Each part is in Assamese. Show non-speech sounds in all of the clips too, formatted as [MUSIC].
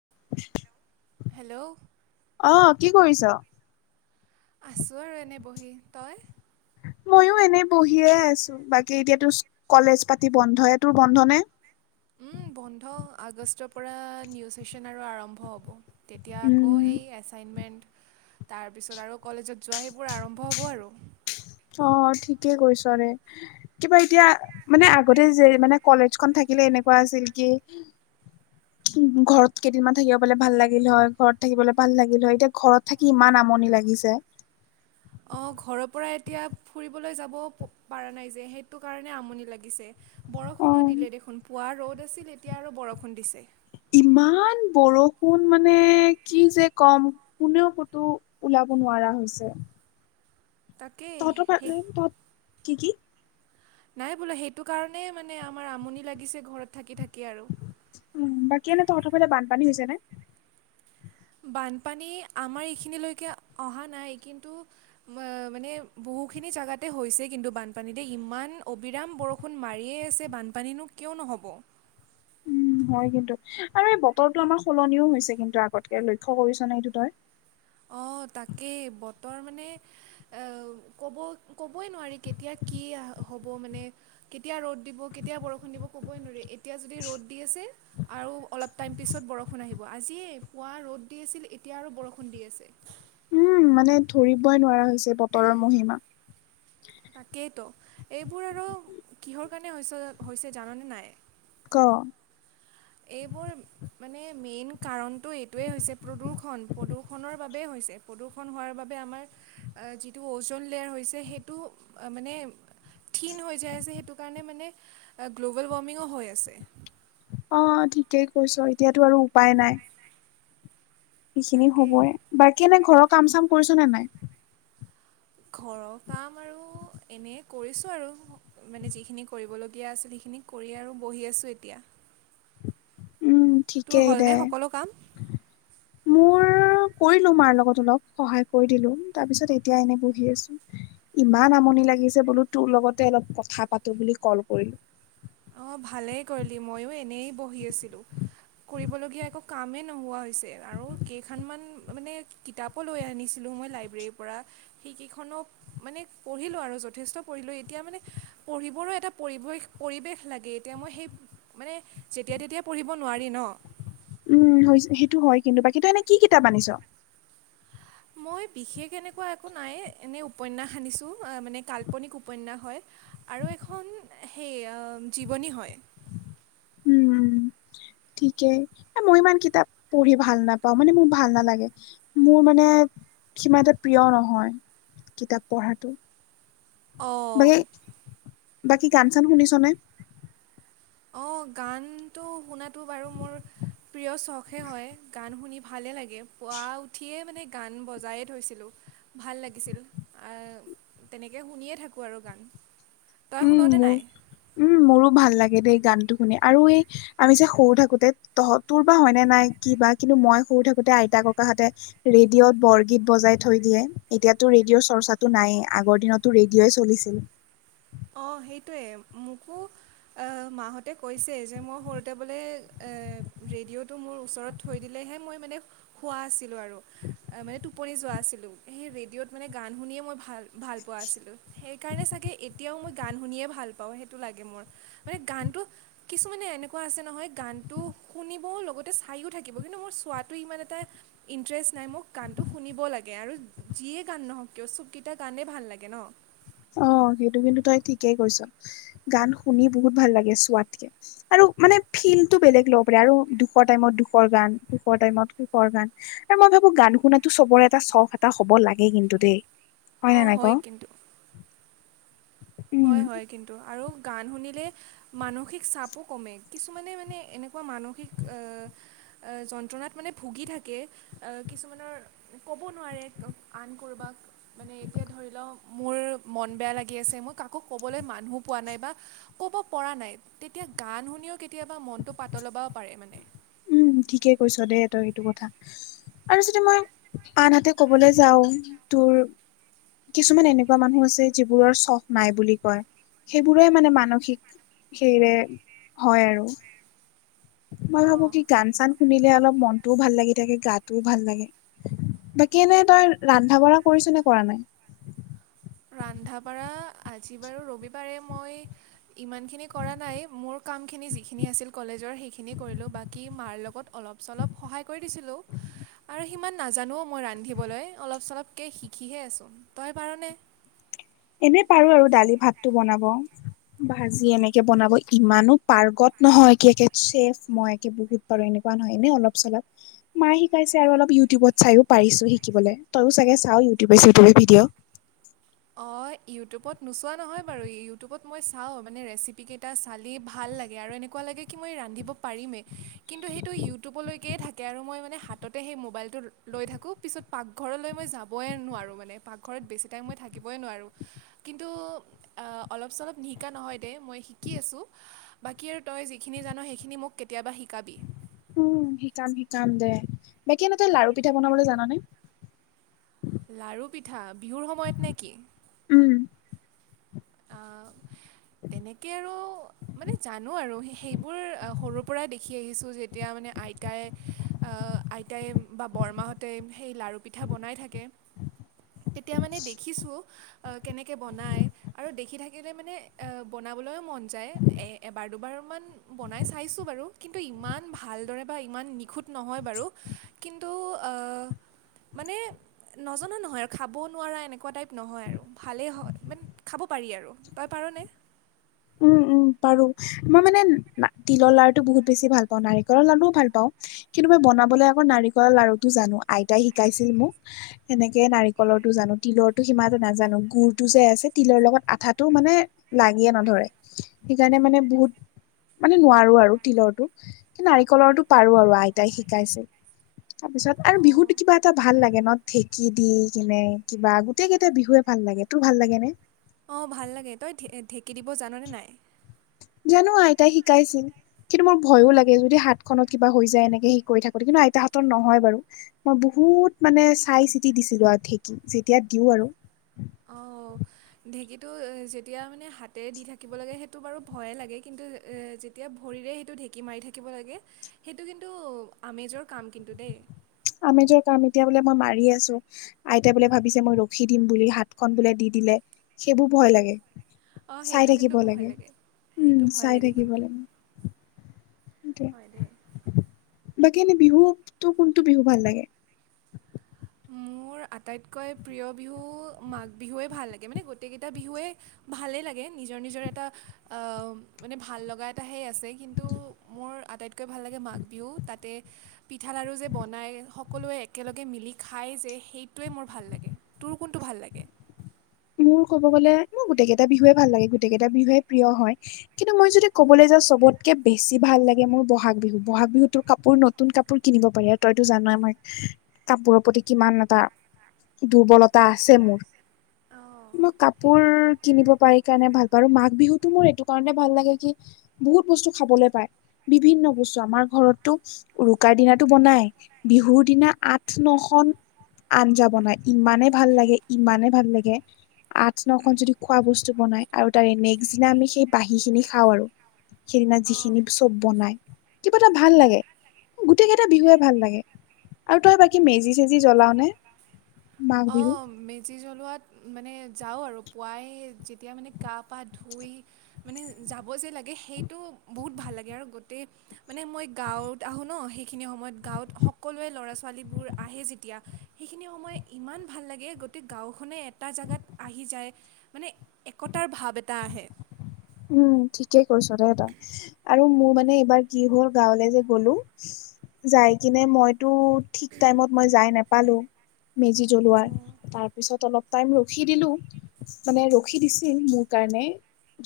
[UNINTELLIGIBLE] হেল্ল' অ কি কৰিছ? আছোঁ আৰু এনে বহি তই? ময়ো এনেই বহিয়ে আছোঁ বাকী এতিয়াতো কলেজ পাতি বন্ধ এই। তোৰ বন্ধ নে? বন্ধ আগষ্টৰ পৰা নিউজ শেশচন আৰু আৰম্ভ হ'ব। তেতিয়া আকৌ উম সেই এছাইনমেণ্ট তাৰপিছত আৰু কলেজত যোৱা সেইবোৰ আৰম্ভ হ'ব আৰু। অ ঠিকে কৈছ ৰে। কিবা এতিয়া মানে আগতে যে মানে কলেজ খন থাকিলে এনেকুৱা আছিল কি [INAUDIBLE] ঘৰত কেইদিনমান থাকিব পালে ভাল লাগিল হয় ঘৰত থাকিবলৈ ভাল লাগিল হয় এতিয়া ঘৰত থাকি ইমান আমনি লাগিছে। অঁ ঘৰৰ পৰা এতিয়া ফুৰিবলৈ যাবও পৰা নাই যে সেইটো কাৰণে আমনি লাগিছে। অ বৰষুণো দিলে দেখোন পুৱা ৰ'দ আছিল এতিয়া আৰু বৰষুণ দিছে। ইমান বৰষুণ মানে কি যে কম কোনেও কতো ওলাব নোৱাৰা হৈছে। তাকেই সেই কি কি? নাই বোলা সেইটো কাৰণে মানে আমাৰ আমনি লাগিছে ঘৰত থাকি থাকি আৰু। উ বাকী এনে তহঁতৰ ফালে বানপানী হৈছে নে? বানপানী আমাৰ এইখিনিলৈকে অহা নাই কিন্তু মানে বহুখিনি জাগাতে হৈছে কিন্তু বানপানীতে ইমান অবিৰাম বৰষুণ মাৰিয়েই আছে বানপানীনো কিয় নহ'ব? উম হয় কিন্তু আৰু এই বতৰটো আমাৰ সলনিও হৈছে কিন্তু আগতকে লক্ষ্য কৰিছ নে এইটো তই? অ তাকেই বতৰ মানে অ কব ক'বই নোৱাৰি কেতিয়া কি আ হ'ব মানে কেতিয়া ৰ'দ দিব, কেতিয়া বৰষুণ দিব ক'বই নোৱাৰি এতিয়া যদি ৰ'দ দি আছে আৰু অলপ টাইম পিছত বৰষুণ আহিব আজিয়েই পুৱা ৰ'দ দি আছিল এতিয়া আৰু বৰষুণ ষুণ দি আছে। উম মানে ধৰিবই নোৱাৰা হৈছে বতৰৰ মহিমা। তাকেইতো এইবোৰ আৰু কিহৰ কাৰণে হৈছে হৈছে জাননে নাই? ক এইবোৰ মানে মেইন কাৰণটো এইটোৱেই হৈছে প্ৰদূষণ প্ৰদূষণৰ বাবেই হৈছে। প্ৰদূষণ হোৱাৰ বাবে আমাৰ যিটো অজন লেয়াৰ হৈছে সেইটো মানে থিন হৈ যায় আছে সেইটো কাৰণে মানে গ্ল'বেল ৱাৰ্মিঙো হৈ আছে। অ ঠিকেই কৈছ এতিয়াতো আৰু উপায় নাই। সেইখিনি তাকেই হ'বয়ে, বাকী এনে ঘৰৰ কাম চাম কৰিছ নে নাই? ঘৰৰ কাম আৰু এনেই কৰিছোঁ আৰু। মানে যিখিনি কৰিবলগীয়া আছিল সেইখিনি কৰি আৰু বহি আছোঁ এতিয়া। উম তোৰ ঠিকেই দে। হ'লনে সকলো মোৰ [INAUDIBLE] কৰিলো মাৰ লগত অলপ সহায় কৰি দিলো তাৰ পিছত এতিয়া এনে বহি আছোঁ। ইমান আমনি লাগিছে বোলো তোৰ লগতে অলপ কথা পাতো বুলি কল কৰিলোঁ। অ ভালেই কৰিলি মইয়ো এনেই বহি আছিলো কৰিবলগীয়া একো কামেই নোহোৱা হৈ আৰু কেইখনমান মানে কিতাপো লৈ আনিছিলোঁ মই লাইব্ৰেৰীৰ পৰা সেইকেইখনো মানে পঢ়িলো আৰু যথেষ্ট পঢ়িলো এতিয়া মানে পঢ়িবৰো এটা পৰিৱেশ পৰিৱেশ ভাল লাগে এতিয়া মই সেই মানে যেতিয়া তেতিয়া পঢ়িব নোৱাৰি ন উম সেইটো হয় কিন্তু বাকী তই এনে কি কিতাপ আনিছ মই বিশেষ এনেকুৱা একো নাই এনেই উপন্যাস আনিছোঁ মানে কাল্পনিক উপন্যাস হয় আৰু এখন সেই জীৱনী হয় উম [INAUDIBLE] ঠিকেই মই ইমান কিতাপ পঢ়ি ভাল নাপাও মানে মোৰ ভাল নালাগে মোৰ মানে কিবা এটা প্ৰিয় নহয় কিতাপ পঢ়াটো বাকী অঁ বাকী গান চান শুনিছনে অঁ গানটো শুনাটো বাৰু মোৰ প্ৰিয় চখে হয় গান শুনি ভালে লাগে পুৱা উঠিয়ে মানে গান বজায়ে থৈছিলোঁ ভাল লাগিছিল তেনেকে শুনিয়ে থাকো আৰু গান তই উম শুন নে মোৰ নাই? উম মোৰো ভাল লাগে দেই গানটো শুনি আৰু এই আমি যে সৰু থাকোতে তহঁত তোৰ বা হয়নে নাই কি বা কিন্তু মই সৰু থাকোতে আইতা-ককাহঁতে ত ৰেডিঅ'ত বৰগীত বজাই থৈ দিয়ে, এতিয়াতো ৰেডিঅ'ৰ চৰ্চাটো নাইয়ে আগৰ দিনতটো ৰেডিঅ'ই চলিছিল অ সেইটোৱে মোকো অ মাহঁতে কৈছে যে মই সৰুতে বোলে এ ৰেডিঅ'টো মোৰ ওচৰত থৈ দিলেহে মই মানে হোৱা আছিলো আৰু মানে টোপনি যোৱা আছিলো সেই ৰেডিঅ'ত মানে গান শুনিয়ে মই ভাল ভাল পোৱা আছিলোঁ সেইকাৰণে চাগে এতিয়াও মই গান শুনিয়ে ভাল পাওঁ সেইটো লাগে মোৰ মানে গানটো কিছুমানে এনেকুৱা আছে নহয় গানটো শুনিবও লগতে চায়ো থাকিব কিন্তু মোৰ চোৱাটো ইমান এটা ইণ্টৰেষ্ট নাই মোক গানটো শুনিব লাগে আৰু যিয়ে গান নহওঁক কিয় চুকীটা গানেই ভাল লাগে ন অ সেইটো কিন্তু তই ঠিকেই কৈছ গান শুনি বহুত ভাল লাগে ছোৱালীৰ আৰু মানে ফিলটো বেলেগ ল'ব পাৰে আৰু দুখৰ টাইমত দুখৰ গান, সুখৰ টাইমত সুখৰ গান এ মই ভাবো গান শুনাতো চবৰে এটা চখ এটা হব লাগে কিন্তু দেই অ নে নাই ক? হয় কিন্তু উম হয় হয় কিন্তু আৰু গান শুনিলে মানসিক চাপো কমে কিছুমানে মানে এনেকুৱা মানসিক এহ এ যন্ত্ৰণাত মানে ভুগি থাকে অ কিছুমানৰ ক'ব নোৱাৰে আন কৰ'বাক মানে এতিয়া ধৰিল মোৰ মন বেয়া লাগি আছে মই কাকো ক'বলে মানুহ পোৱা নাই বা ক'ব পৰা নাই তেতিয়া গান শুনিও কেতিয়াবা মনটো পাতল ল'বাও পাৰে মানে উম ঠিকে কৈছ দেই তই সেইটো কথা আৰু যদি মই আনহাতে ক'বলৈ যাওঁ তোৰ কিছুমান এনেকুৱা মানুহ আছে যিবোৰৰ চখ নাই বুলি কয় সেইবোৰেই মানে মানসিক সেইয়ে হয় আৰু মই ভাবো অঁ কি গান চান শুনিলে অলপ মনটোও ভাল লাগি থাকে গাটোও ভাল লাগে ব কেনে তাৰ ৰন্ধা বঢ়া কৰিছ নে কৰা নাই ৰন্ধা বঢ়া আজি বাৰু ৰবিবাৰে মই ইমানখিনি কৰা নাই মোৰ কামখিনি যিখিনি আছিল কলেজৰ সেইখিনি কৰিলোঁ বাট কি মাৰ লগত অলপ চলপ সহায় কৰি দিছিলোঁ আৰু সিমান নাজানো মই ৰান্ধিবলৈ অলপ চলপকে শিকিহে আছোঁ তই পাৰনে এনে পাৰো আৰু দালি ভাতটো বনাব ভাজি এনেকে বনাব ইমানো পাৰ্গত নহয় কে কেত চেফ মই একে বহুত আৰু এনেকুৱা নহয় নে অলপ চলপ মায়ে শিকাইছে আৰু অলপ ইউটিউবত চাইও পাৰিছো শিকিবলে তয়ো চাগে চাওঁ ইউটিউবে চিউটিউবে ভিডিঅ' অ ইউটিউবত নোচোৱা নহয় বাৰু ইউটিউবত মই চাওঁ মানে ৰেচিপিকেইটা চালেই ভাল লাগে আৰু এনেকুৱা লাগে কি মই ৰান্ধিব পাৰিমে কিন্তু সেইটো ইউটিউবলৈকেই থাকে আৰু মই মানে হাততে সেই মোবাইলটো লৈ থাকোঁ পিছত পাকঘৰলৈ মই যাবই নোৱাৰোঁ মানে পাকঘৰত বেছি টাইম মই থাকিবই নোৱাৰোঁ কিন্তু আ অলপ চলপ নিহিকা নহয় দে মই শিকি আছোঁ বাকী আৰু তই যিখিনি জানো সেইখিনি মোক কেতিয়াবা শিকাবি উম শিকাম শিকাম দে এতিয়া নো তই লাৰু পিঠা বনাবলৈ জানানে লাৰু পিঠা বিহুৰ সময়ত নেকি? উম। আহ, তেনেকে আৰু মানে জানো আৰু সে সেই বোৰ সৰুৰ পৰাই দেখি আহিছোঁ যেতিয়া মানে আইতাই আইতাই বা বৰমাহঁতে সেই লাৰু পিঠা বনাই থাকে। তেতিয়া মানে দেখিছো কেনেকে বনাই। আৰু দেখি থাকিলে মানে বনাবলৈও মন যায় এবাৰ দুবাৰমান বনাই চাইছোঁ বাৰু কিন্তু ইমান ভালদৰে বা ইমান নিখুঁত নহয় বাৰু। কিন্তু অঁহ মানে নজনা নহয় আৰু খাবও নোৱাৰা এনেকুৱা টাইপ নহয় আৰু ভালেই হয়। খাব পাৰি আৰু, তই পাৰনে? উম উম পাৰো, মই মানে তিলৰ লাডটো বহুত বেছি ভাল পাওঁ নাৰিকলৰ লাডুও ভাল পাওঁ। কিন্তু মই বনাবলৈ আকৌ নাৰিকলৰ লাৰুটো জানো আইতাই শিকাইছিল মোক। সেনেকে নাৰিকলৰটো জানো তিলৰটো সিমান নাজানো গুৰতটো যে আছে তিলৰ লগত আঠাটো মানে লাগিয়ে নধৰে, সেইকাৰণে মানে বহুত মানে নোৱাৰো আৰু তিলৰটো কি নাৰিকলৰটো পাৰো আৰু আইতাই শিকাইছে। তাৰ পিছত আৰু অঁ বিহুতো কিবা এটা ভাল লাগে ন। ঢেঁকী দি কিনে কিবা গোটেই কেইটা বিহুৱে ভাল লাগে, তোৰ ভাল লাগে নে? অঁহ ভাল লাগে তই ঢে-ঢেঁকী দিব জাননে নাই? জানো আইতাই শিকাইছিল, কিন্তু মোৰ ভয়ো লাগে যদি হাত- খনত কিবা হৈ যায় এনেকে সি কৰি থাকোতে কিন্তু আইতাহ হাতত নহয় বাৰু। মই বহুত মানে চাই চিতি দিছিলোঁ আৰু ঢেঁকী যেতিয়া দিওঁ আৰু। অঁহ। ঢেঁকীটো এ যেতিয়া মানে হাতেৰে দি থাকিব লাগে সেইটো বাৰু ভয়ে লাগে কিন্তু এতিয়া ভৰিৰে সেইটো ঢেঁকী মাৰি থাকিব লাগে সেইটো কিন্তু আমেজৰ কাম কিন্তু দেই। আমেজৰ কাম এতিয়া বোলে মই মাৰি আছো। আইতাই বোলে ভাবিছে মই ৰখি দিম বুলি হাতখন বোলে দি দিলে সেইবোৰ ভয় লাগে। অঁ সেইটো চাই কিন্তু থাকিব ভয় লাগে, সেইটো উম ভয় চাই থাকিব কিন্তু লাগে। হয় দেই বাকী এনেই বিহু তোৰ কোনটো বিহু ভাল লাগে? মোৰ আটাইতকৈ প্ৰিয় বিহু মাঘ বিহুৱেই ভাল লাগে মানে গোটেইকেইটা বিহুৱেই ভালেই লাগে নিজৰ নিজৰ এটা আহ মানে ভাল লগা এটা সেই আছে। কিন্তু মোৰ আটাইত কে ভাল লাগে মাঘ বিহু তাতে পিঠা লাৰু যে বনায় সকলোৱে একেলগে মিলি খাই যে সেইটোৱে মোৰ ভাল লাগে, তোৰ কোনটো ভাল লাগে? মোৰ ক'ব গ'লে মোৰ গোটেইকেইটা বিহুৱে ভাল লাগে গোটেইকেইটা বিহুৱে প্ৰিয় হয়। কিন্তু মই যদি ক'বলৈ যাওঁ চবতকে বেছি ভাল লাগে মোৰ বহাগ বিহু বহাগ বিহুত তোৰ কাপোৰ নত নতুন কাপোৰ কিনিব পাৰি আৰু তইতো জানো আমাৰ। [INAUDIBLE] কাপোৰৰ প্ৰতি কিমান এটা, দুৰ্বলতা আছে মোৰ। অঁ মই সেই কাপোৰ কিনিব পাৰি কাৰণে ভাল পাওঁ আৰু মাঘ বিহুতটো মোৰ এইটো কাৰণে ভাল লাগে কি বহুত বস্তু খাবলৈ পায়, বিভিন্ন বস্তু আমাৰ ঘৰতটো। উৰুকাৰ দিনাটো বনাই বিহুৰ দিনা আঠ নখন। আঞ্জা বনাই ইমানে ভাল লাগে ইমানে ভাল লাগে। আঠ নখন যদি খোৱা বস্তু বনাই আৰু তাৰে নেক্স দিনা আমি সেই বাঁহী খিনি খাওঁ আৰু। সেইদিনা অঁ যিখিনি চব বনাই, কিবা এটা ভাল লাগে গোটেই কেইটা বিহুৱে ভাল লাগে। আৰু তই বাকী মেজি চেজি জ্বলাও নে? মাঘ অ বিহুত মে জি জ্বলোৱাত মানে যাওঁ আৰু পুৱাই যেতিয়া মানে গা পা ধুই মানে যাব যে লাগে সেইটো বহুত ভাল লাগে আৰু গোটেই মানে মই গাঁৱত আহোঁ ন সেইখিনি সময়ত গাঁৱত সকলোৱে ল'ৰা ছোৱালীবোৰ আহে যেতিয়া সেইখিনি সময় ইমান ভাল লাগে গতেই গাঁওখনে এটা জেগাত আহি যায়। মানে একতাৰ ভাৱ এটা আহে। উম ঠিকেই কৈছ দে তই আৰু মোৰ মানে এইবাৰ কি হ'ল গাঁৱলে যে গলো। যাই কিনে মই তো ঠিক টাইমত মই যাই নাপালোঁ মেজি জ্বলোৱাৰ অঁ তাৰপিছত অলপ টাইম ৰখি দিলোঁ মানে ৰখি দিছিল মোৰ কাৰণে।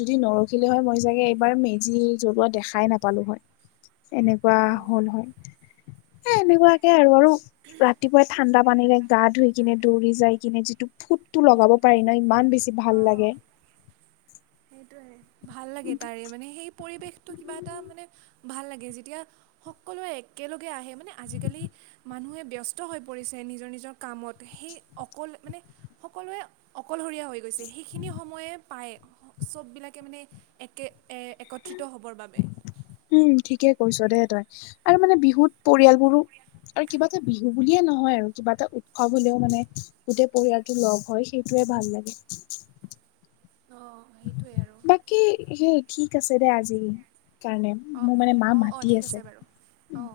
যদি নৰখিলে হয় মই চাগে এইবাৰ মেজি জ্বলোৱা দেখাই নাপালো হয়। এনেকুৱা অঁ হল হয় এ এনেকুৱাকে আৰু। ৰাতিপুৱাই ঠাণ্ডা পানীৰে গা ধুই কিনে দৌৰি যাই কিনে যিটো ফুটটো লগাব প্ৰায় নাই ইমান বেছি ভাল অঁ লাগে। সেইটোৱে ভাল লাগে তাৰে মানে সেই পৰিৱেশটো কিবা এটা মানে ভাল লাগে যেতিয়া সকলোৱে একেলগে আহে মানে আজিকালি মানুহে ব্যস্ত হৈ পৰিছে নিজৰ নিজৰ কামত সেই অকল মানে সকলোৱে অকলশৰীয়া হৈ গৈছে সেইখিনি সময়ে পায়। চববিলাকে মানে একে এ একত্ৰিত হ'বৰ বাবে। উম ঠিকে কৈছ দেই তই আৰু মানে বিহুত পৰিয়ালবোৰো আৰু কিবা এটা বিহু বুলিয়ে নহয় আৰু কিবা এটা উৎসৱ হলেও মানে গোটেই পৰিয়ালটো লগ হয় সেইটোৱে ভাল লাগে। অঁ সেইটোৱে আৰু। কি সেই ঠিক আছে দে আজি কাৰণে অঁ মোৰ মানে মা অঁ অঁ মাতি ঠিক আছে। বাৰু অঁ।